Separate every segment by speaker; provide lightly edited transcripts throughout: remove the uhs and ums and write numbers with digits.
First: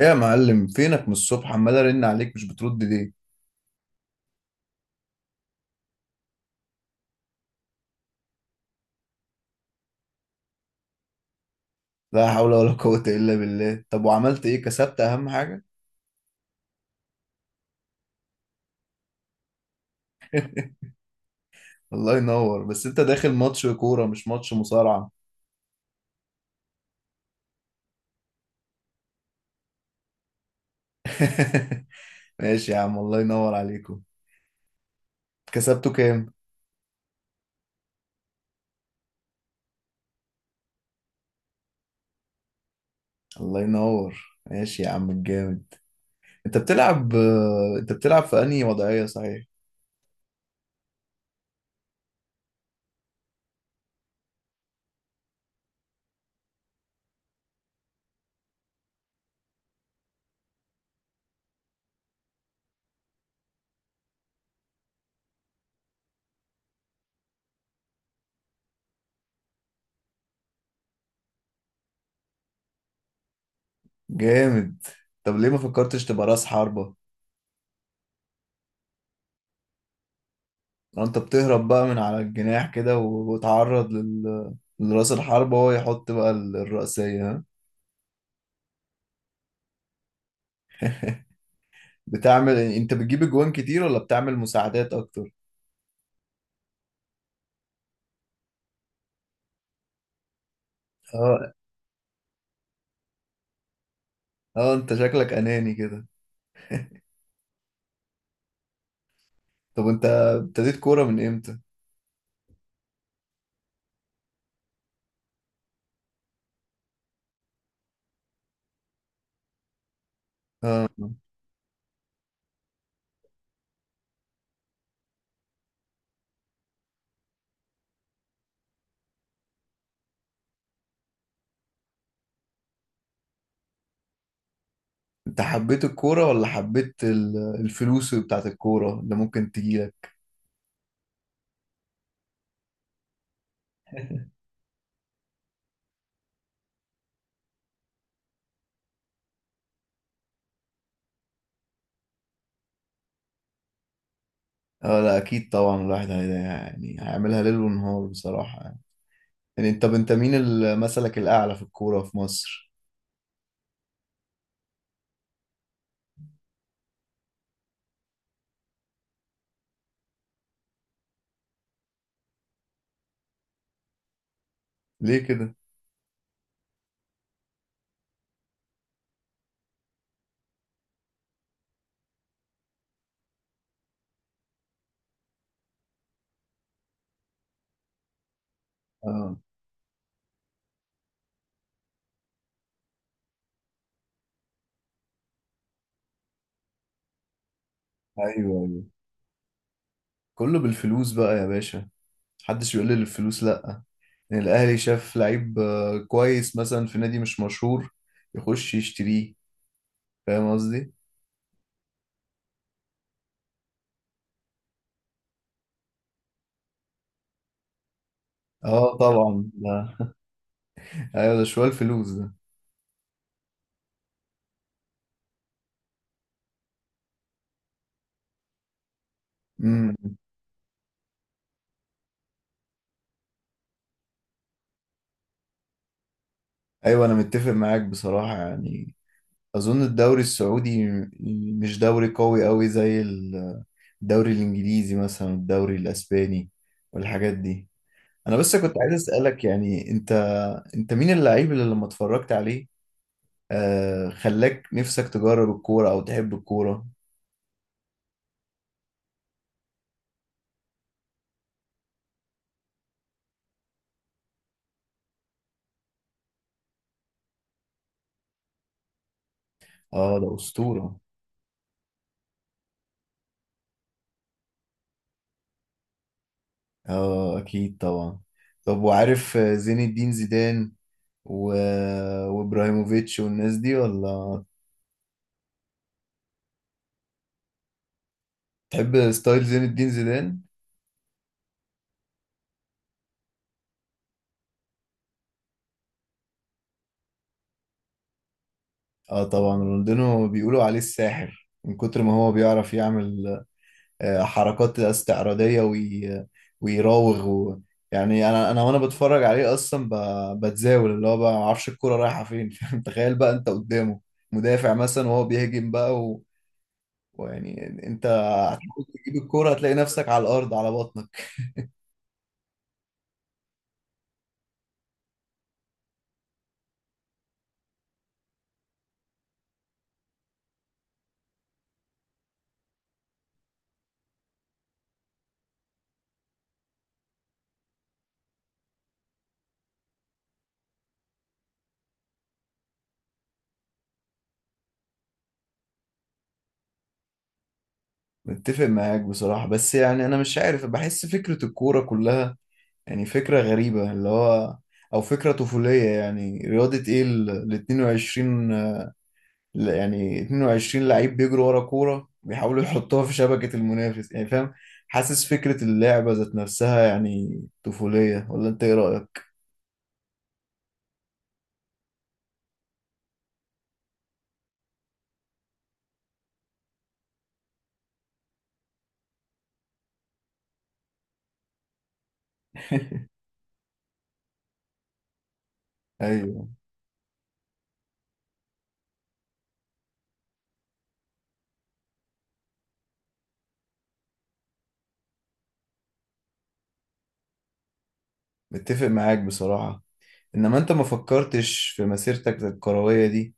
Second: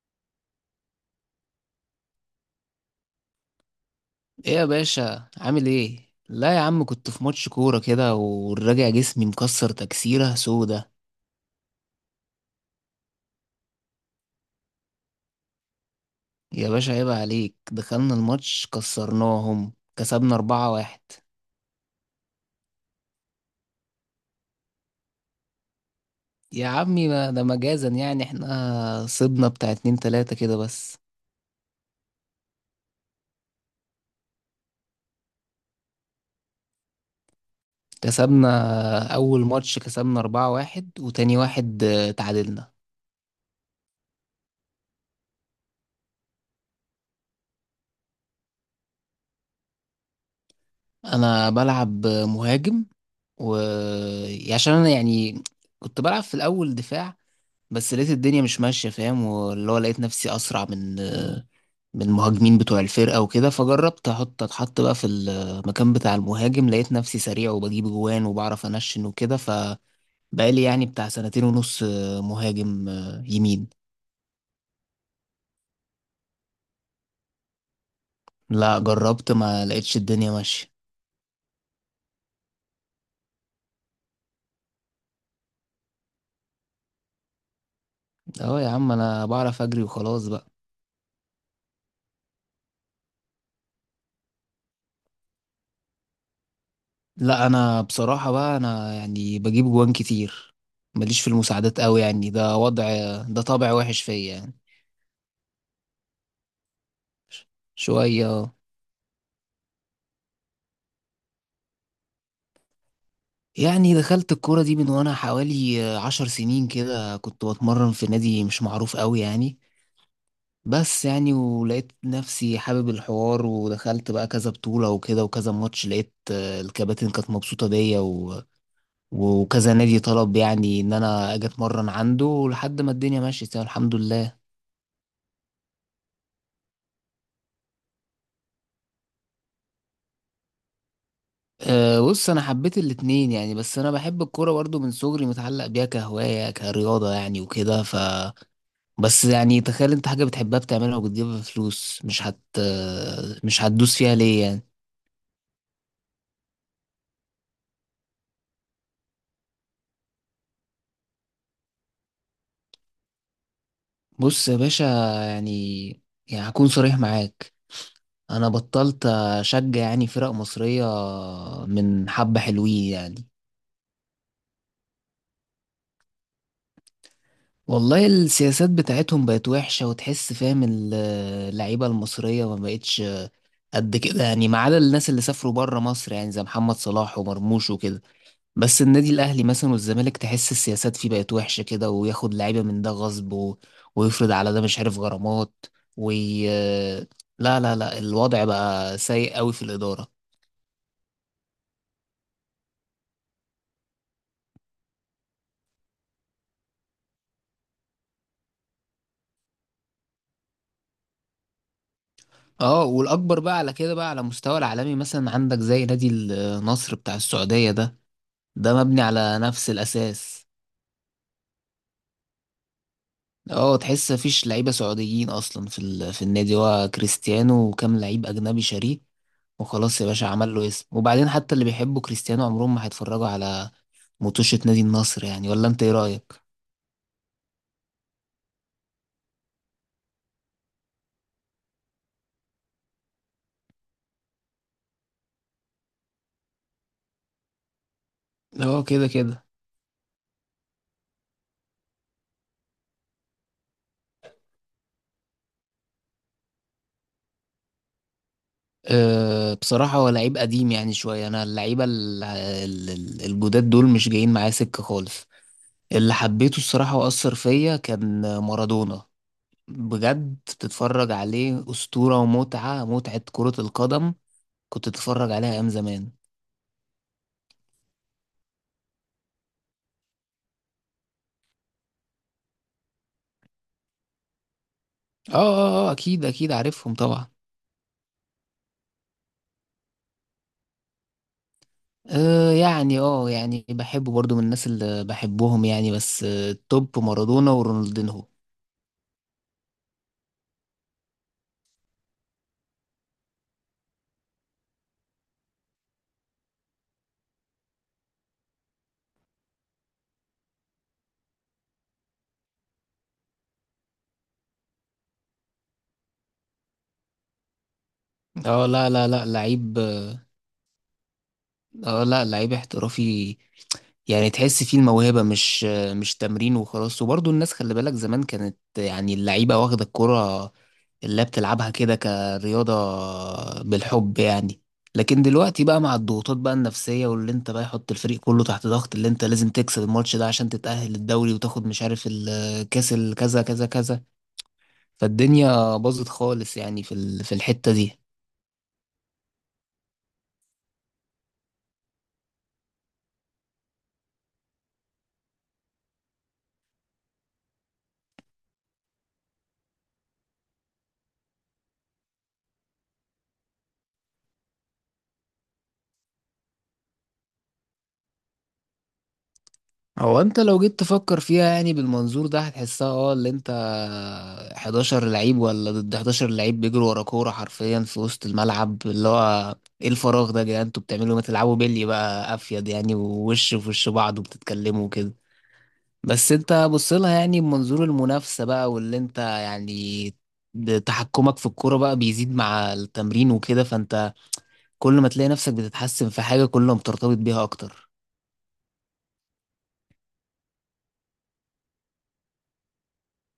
Speaker 1: ايه يا معلم، فينك من الصبح عمال ارن عليك مش بترد ليه؟
Speaker 2: ايه يا باشا، عامل ايه؟ لا يا عم، كنت في ماتش كورة كده والراجع جسمي مكسر تكسيرة سودة.
Speaker 1: لا حول ولا قوة الا بالله. طب وعملت ايه؟ كسبت اهم حاجة؟
Speaker 2: يا باشا عيب عليك، دخلنا الماتش كسرناهم كسبنا 4-1.
Speaker 1: الله ينور. بس انت داخل ماتش كورة مش ماتش مصارعة.
Speaker 2: يا عمي ما ده مجازا، يعني احنا صبنا بتاع اتنين تلاتة كده بس.
Speaker 1: ماشي يا عم، الله ينور عليكم. كسبته كام؟
Speaker 2: كسبنا أول ماتش كسبنا 4-1، وتاني واحد تعادلنا.
Speaker 1: الله ينور، ماشي يا عم الجامد. انت بتلعب، انت بتلعب في انهي وضعية صحيح؟
Speaker 2: أنا بلعب مهاجم. و عشان أنا يعني كنت بلعب في الأول دفاع، بس لقيت الدنيا مش ماشية، فاهم؟ واللي هو لقيت نفسي أسرع من المهاجمين بتوع الفرقة وكده، فجربت أتحط بقى في المكان بتاع المهاجم، لقيت نفسي سريع وبجيب جوان وبعرف أنشن وكده، فبقالي يعني بتاع سنتين ونص مهاجم يمين.
Speaker 1: جامد. طب ليه ما فكرتش تبقى راس حربة؟
Speaker 2: لا، جربت ما لقيتش الدنيا ماشية.
Speaker 1: انت بتهرب بقى من على الجناح كده وتعرض لل... لراس الحربة وهو يحط بقى الرأسية، ها.
Speaker 2: أهو يا عم، أنا بعرف أجري وخلاص بقى.
Speaker 1: بتعمل، انت بتجيب اجوان كتير ولا بتعمل مساعدات اكتر؟
Speaker 2: لا، أنا بصراحة بقى، أنا يعني بجيب جوان كتير، ماليش في
Speaker 1: اه.
Speaker 2: المساعدات قوي يعني، ده طبع وحش فيا يعني.
Speaker 1: اه، انت شكلك اناني كده.
Speaker 2: شوية.
Speaker 1: طب انت ابتديت كورة من امتى؟
Speaker 2: يعني دخلت الكورة دي من وأنا حوالي 10 سنين كده، كنت بتمرن في نادي مش معروف قوي يعني، بس يعني ولقيت نفسي حابب الحوار، ودخلت بقى كذا بطولة وكده وكذا ماتش، لقيت الكباتن كانت مبسوطة بيا وكذا نادي طلب يعني إن أنا أجي أتمرن عنده لحد ما الدنيا مشيت، يعني الحمد لله.
Speaker 1: انت حبيت الكورة ولا حبيت الفلوس بتاعت الكورة اللي ممكن تجيلك؟
Speaker 2: أه، بص أنا حبيت الاتنين يعني، بس أنا بحب الكورة برضه من صغري متعلق بيها كهواية كرياضة يعني وكده بس يعني تخيل انت حاجة بتحبها بتعملها وبتجيبها فلوس، مش هتدوس فيها ليه يعني؟
Speaker 1: اه لا اكيد طبعا، الواحد يعني هيعملها ليل ونهار بصراحة يعني، يعني انت، مين مثلك الاعلى في الكورة في مصر؟
Speaker 2: بص يا باشا، يعني يعني هكون صريح معاك. انا بطلت اشجع يعني فرق مصرية من حبة، حلوين يعني.
Speaker 1: ليه كده؟
Speaker 2: والله السياسات بتاعتهم بقت وحشة، وتحس فاهم اللعيبة المصرية ما بقتش قد كده يعني، ما عدا الناس اللي سافروا بره مصر يعني، زي محمد صلاح ومرموش وكده. بس النادي
Speaker 1: اه.
Speaker 2: الاهلي مثلا والزمالك تحس السياسات فيه بقت وحشه كده، وياخد لعيبه من ده غصب ويفرض على ده مش عارف غرامات وي... لا لا لا، الوضع
Speaker 1: ايوه ايوه،
Speaker 2: بقى سيء قوي في الاداره.
Speaker 1: كله بالفلوس بقى يا باشا. محدش يقول لي الفلوس لا. ان الاهلي شاف لعيب كويس مثلا في نادي مش مشهور، يخش يشتريه. فاهم قصدي.
Speaker 2: اه، والاكبر بقى على كده بقى على مستوى العالمي مثلا، عندك زي نادي النصر بتاع السعوديه ده
Speaker 1: اه
Speaker 2: مبني على
Speaker 1: طبعا
Speaker 2: نفس
Speaker 1: ده.
Speaker 2: الاساس.
Speaker 1: ايوه ده شوية الفلوس ده.
Speaker 2: اه، تحس مفيش لعيبه سعوديين اصلا في النادي، هو كريستيانو وكام لعيب اجنبي شاريه، وخلاص يا
Speaker 1: امم.
Speaker 2: باشا عمل له اسم، وبعدين حتى اللي بيحبوا كريستيانو عمرهم ما هيتفرجوا على مطوشة نادي النصر يعني، ولا انت ايه رأيك؟
Speaker 1: ايوه انا متفق معاك بصراحة يعني. اظن الدوري السعودي مش دوري قوي قوي زي الدوري الانجليزي مثلا، الدوري الاسباني، والحاجات دي. انا بس كنت
Speaker 2: اه
Speaker 1: عايز
Speaker 2: كده
Speaker 1: اسالك،
Speaker 2: كده.
Speaker 1: يعني انت، مين اللعيب اللي لما اتفرجت عليه خلاك نفسك تجرب الكورة او تحب الكورة؟
Speaker 2: أه، بصراحة هو لعيب قديم يعني شوية، أنا اللعيبة الجداد دول مش جايين معايا سكة خالص. اللي حبيته الصراحة وأثر فيا كان مارادونا،
Speaker 1: اه ده
Speaker 2: بجد
Speaker 1: اسطورة.
Speaker 2: بتتفرج عليه أسطورة، ومتعة متعة كرة القدم. كنت تتفرج عليها أيام زمان.
Speaker 1: اه اكيد طبعا. طب وعارف زين الدين زيدان و... وابراهيموفيتش والناس دي ولا؟
Speaker 2: اه، اه، اه، أكيد أكيد عارفهم طبعا.
Speaker 1: تحب ستايل زين الدين زيدان؟
Speaker 2: يعني بحبه برضو من الناس اللي بحبهم يعني، بس التوب مارادونا ورونالدينهو.
Speaker 1: اه طبعا، رونالدينو بيقولوا عليه الساحر من كتر ما هو بيعرف يعمل حركات استعراضية ويراوغ و... يعني انا وانا بتفرج عليه اصلا بتزاول، اللي هو بقى ما اعرفش الكرة رايحة فين. فاهم؟ تخيل بقى انت قدامه مدافع مثلا وهو بيهجم بقى، ويعني انت
Speaker 2: اه،
Speaker 1: هتحاول
Speaker 2: لا لا
Speaker 1: تجيب
Speaker 2: لا،
Speaker 1: الكوره، هتلاقي
Speaker 2: لعيب.
Speaker 1: نفسك على الارض على بطنك.
Speaker 2: اه، لا، لعيب احترافي، يعني تحس فيه الموهبة، مش تمرين وخلاص. وبرضه الناس خلي بالك زمان كانت يعني اللعيبة واخدة الكرة اللي بتلعبها كده كرياضة، بالحب يعني. لكن دلوقتي بقى مع الضغوطات بقى النفسية، واللي انت بقى يحط الفريق كله تحت ضغط، اللي انت لازم تكسب الماتش ده عشان تتأهل الدوري وتاخد مش عارف الكاس الكذا كذا كذا، فالدنيا باظت خالص يعني في الحتة دي.
Speaker 1: متفق معاك بصراحه، بس يعني انا مش عارف، بحس فكره الكوره كلها يعني فكره غريبه، اللي هو او فكره طفوليه يعني. رياضه ايه؟ ال 22، يعني 22 لعيب بيجروا ورا كوره بيحاولوا يحطوها في شبكه المنافس، يعني فاهم، حاسس فكره اللعبه ذات نفسها يعني طفوليه. ولا انت ايه رايك؟
Speaker 2: هو انت لو جيت تفكر فيها يعني بالمنظور ده هتحسها، اه، اللي انت 11 لعيب ولا ضد 11 لعيب بيجروا ورا كورة حرفيا في وسط الملعب، اللي هو ايه الفراغ ده يا جدعان، انتوا بتعملوا إيه؟ ما تلعبوا بيلي بقى افيد يعني، ووش في وش بعض وبتتكلموا كده. بس
Speaker 1: ايوه،
Speaker 2: انت بص لها يعني بمنظور المنافسة بقى، واللي انت يعني تحكمك في الكورة بقى بيزيد مع التمرين وكده، فانت كل ما تلاقي نفسك بتتحسن في حاجة كل ما بترتبط بيها اكتر.
Speaker 1: متفق معاك بصراحه. انما انت ما فكرتش في مسيرتك الكروية دي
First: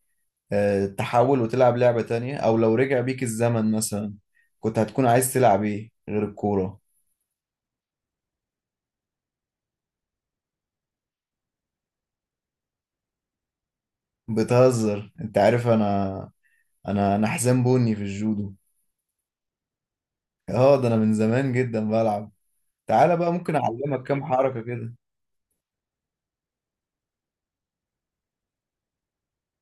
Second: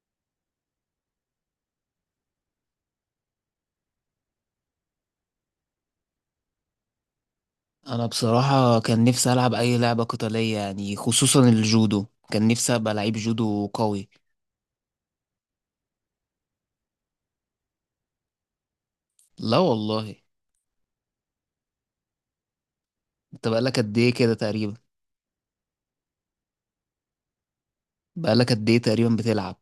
Speaker 1: تحول وتلعب لعبة تانية؟ او لو رجع بيك الزمن مثلا كنت هتكون عايز تلعب ايه غير الكورة؟
Speaker 2: انا بصراحة كان نفسي العب اي لعبة قتالية يعني، خصوصا الجودو. كان نفسي ابقى لعيب جودو قوي.
Speaker 1: بتهزر؟ انت عارف انا، انا حزام بني في الجودو.
Speaker 2: لا والله.
Speaker 1: اه، ده انا من زمان جدا بلعب. تعالى بقى
Speaker 2: انت
Speaker 1: ممكن
Speaker 2: بقالك قد
Speaker 1: اعلمك
Speaker 2: ايه
Speaker 1: كام
Speaker 2: كده
Speaker 1: حركة
Speaker 2: تقريبا
Speaker 1: كده.
Speaker 2: بقالك قد ايه تقريبا بتلعب؟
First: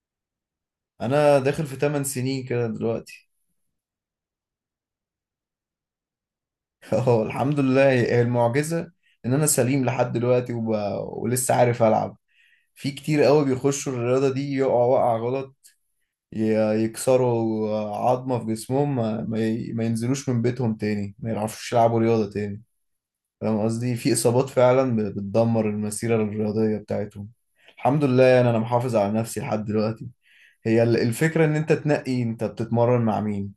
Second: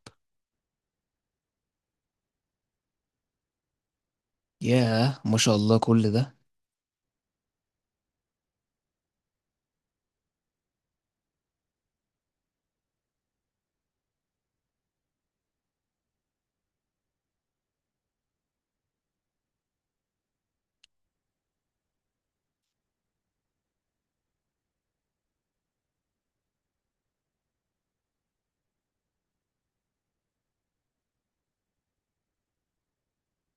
Speaker 1: انا داخل في 8 سنين كده دلوقتي.
Speaker 2: ياه، ما شاء الله كل ده!
Speaker 1: اه الحمد لله، هي المعجزة ان انا سليم لحد دلوقتي ولسه عارف العب. في كتير قوي بيخشوا الرياضة دي يقعوا وقع غلط، يكسروا عظمة في جسمهم، ما ما ينزلوش من بيتهم تاني، ما يعرفوش يلعبوا رياضة تاني. فاهم قصدي، في إصابات فعلا بتدمر المسيرة الرياضية بتاعتهم. الحمد لله يعني أنا محافظ على نفسي لحد دلوقتي. هي الفكرة إن أنت تنقي أنت بتتمرن مع مين.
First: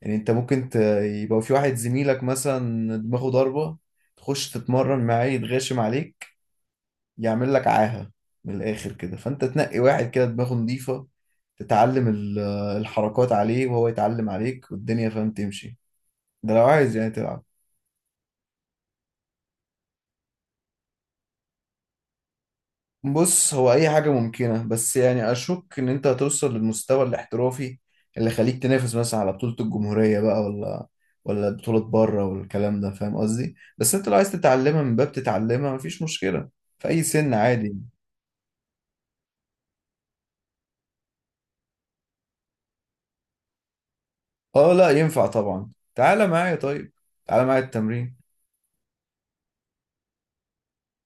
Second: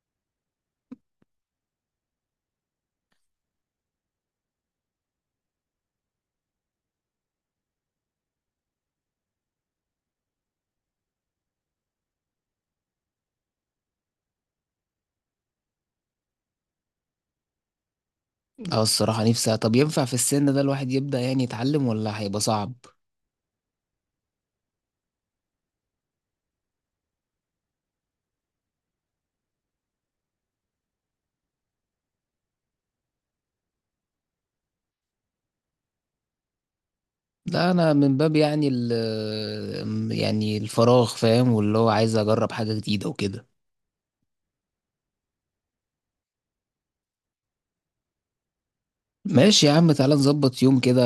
Speaker 1: يعني أنت ممكن يبقى في واحد زميلك مثلا دماغه ضربة، تخش تتمرن معاه يتغشم عليك، يعمل لك عاهة من الآخر كده. فأنت تنقي واحد كده دماغه نظيفة، تتعلم الحركات عليه وهو يتعلم عليك، والدنيا فاهم تمشي. ده لو عايز يعني تلعب.
Speaker 2: اه، الصراحة نفسي، طب ينفع في السن ده الواحد يبدأ يعني يتعلم ولا هيبقى صعب؟
Speaker 1: بص هو أي حاجة ممكنة، بس يعني أشك إن أنت هتوصل للمستوى الاحترافي اللي يخليك تنافس مثلا على بطولة الجمهورية بقى، ولا بطولة بره والكلام ده، فاهم قصدي. بس أنت لو عايز تتعلمها من باب تتعلمها مفيش مشكلة في أي سن،
Speaker 2: لا،
Speaker 1: عادي.
Speaker 2: انا من باب يعني يعني الفراغ، فاهم؟ واللي هو عايز اجرب حاجة جديدة وكده.
Speaker 1: اه لا ينفع طبعا، تعالى معايا طيب، تعالى معايا التمرين.
Speaker 2: ماشي يا عم، تعالى نظبط يوم كده،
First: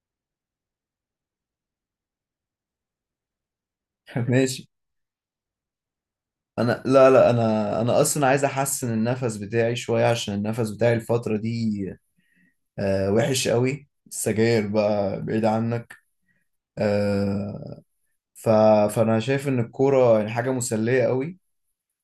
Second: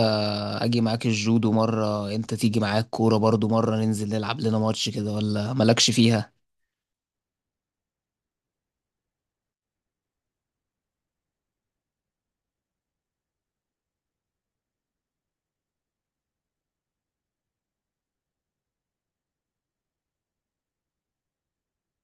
Speaker 2: اجي معاك الجودو مرة انت تيجي معاك كورة برضو مرة ننزل نلعب لنا
Speaker 1: ماشي.
Speaker 2: ماتش كده، ولا مالكش فيها؟
Speaker 1: انا لا لا، انا، اصلا عايز احسن النفس بتاعي شويه، عشان النفس بتاعي الفتره دي وحش قوي، السجاير بقى بعيد عنك. آه، ف فانا شايف ان الكوره يعني حاجه مسليه قوي،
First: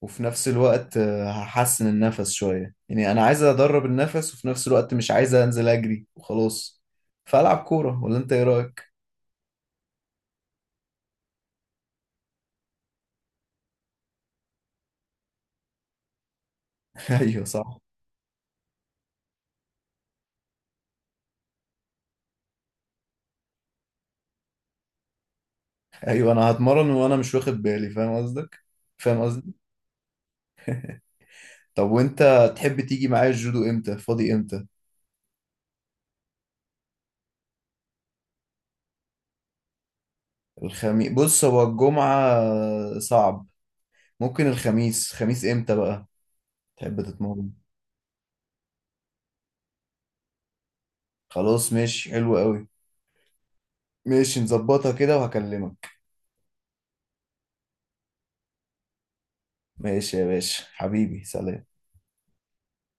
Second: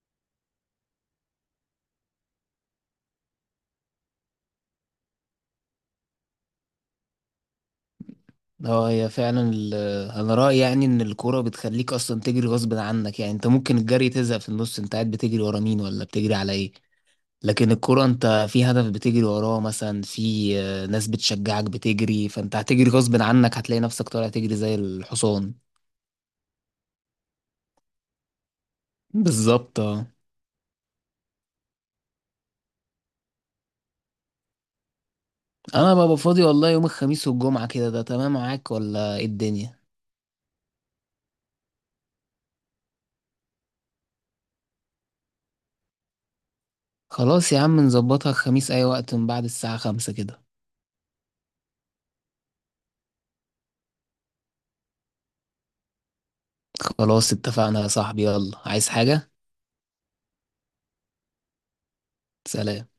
Speaker 1: وفي نفس الوقت هحسن النفس شويه. يعني انا عايز ادرب النفس وفي نفس الوقت مش عايز انزل اجري وخلاص، فالعب كوره. ولا انت ايه رايك؟
Speaker 2: اه، انا رأيي يعني ان الكورة بتخليك اصلا تجري غصب عنك، يعني انت ممكن الجري تزهق في النص، انت قاعد بتجري ورا مين ولا بتجري على ايه؟
Speaker 1: ايوه
Speaker 2: لكن
Speaker 1: صح.
Speaker 2: الكورة انت في هدف بتجري وراه، مثلا في ناس بتشجعك بتجري، فانت هتجري غصب عنك، هتلاقي نفسك طالع تجري زي الحصان.
Speaker 1: ايوه انا هتمرن وانا مش واخد بالي، فاهم قصدك، فاهم قصدي.
Speaker 2: بالظبط اه.
Speaker 1: طب وانت تحب تيجي معايا الجودو امتى؟ فاضي امتى؟
Speaker 2: انا ببقى فاضي والله يوم الخميس والجمعة كده، ده تمام معاك ولا ايه الدنيا؟
Speaker 1: الخميس، بص هو الجمعة صعب، ممكن الخميس. خميس امتى بقى تحب تتمرن؟
Speaker 2: خلاص يا عم، نظبطها الخميس اي وقت من بعد الساعة 5 كده.
Speaker 1: خلاص ماشي، حلو قوي. ماشي نظبطها كده وهكلمك.
Speaker 2: خلاص اتفقنا يا صاحبي، يلا عايز حاجة؟
Speaker 1: ماشي يا باشا حبيبي، سلام.
Speaker 2: سلام.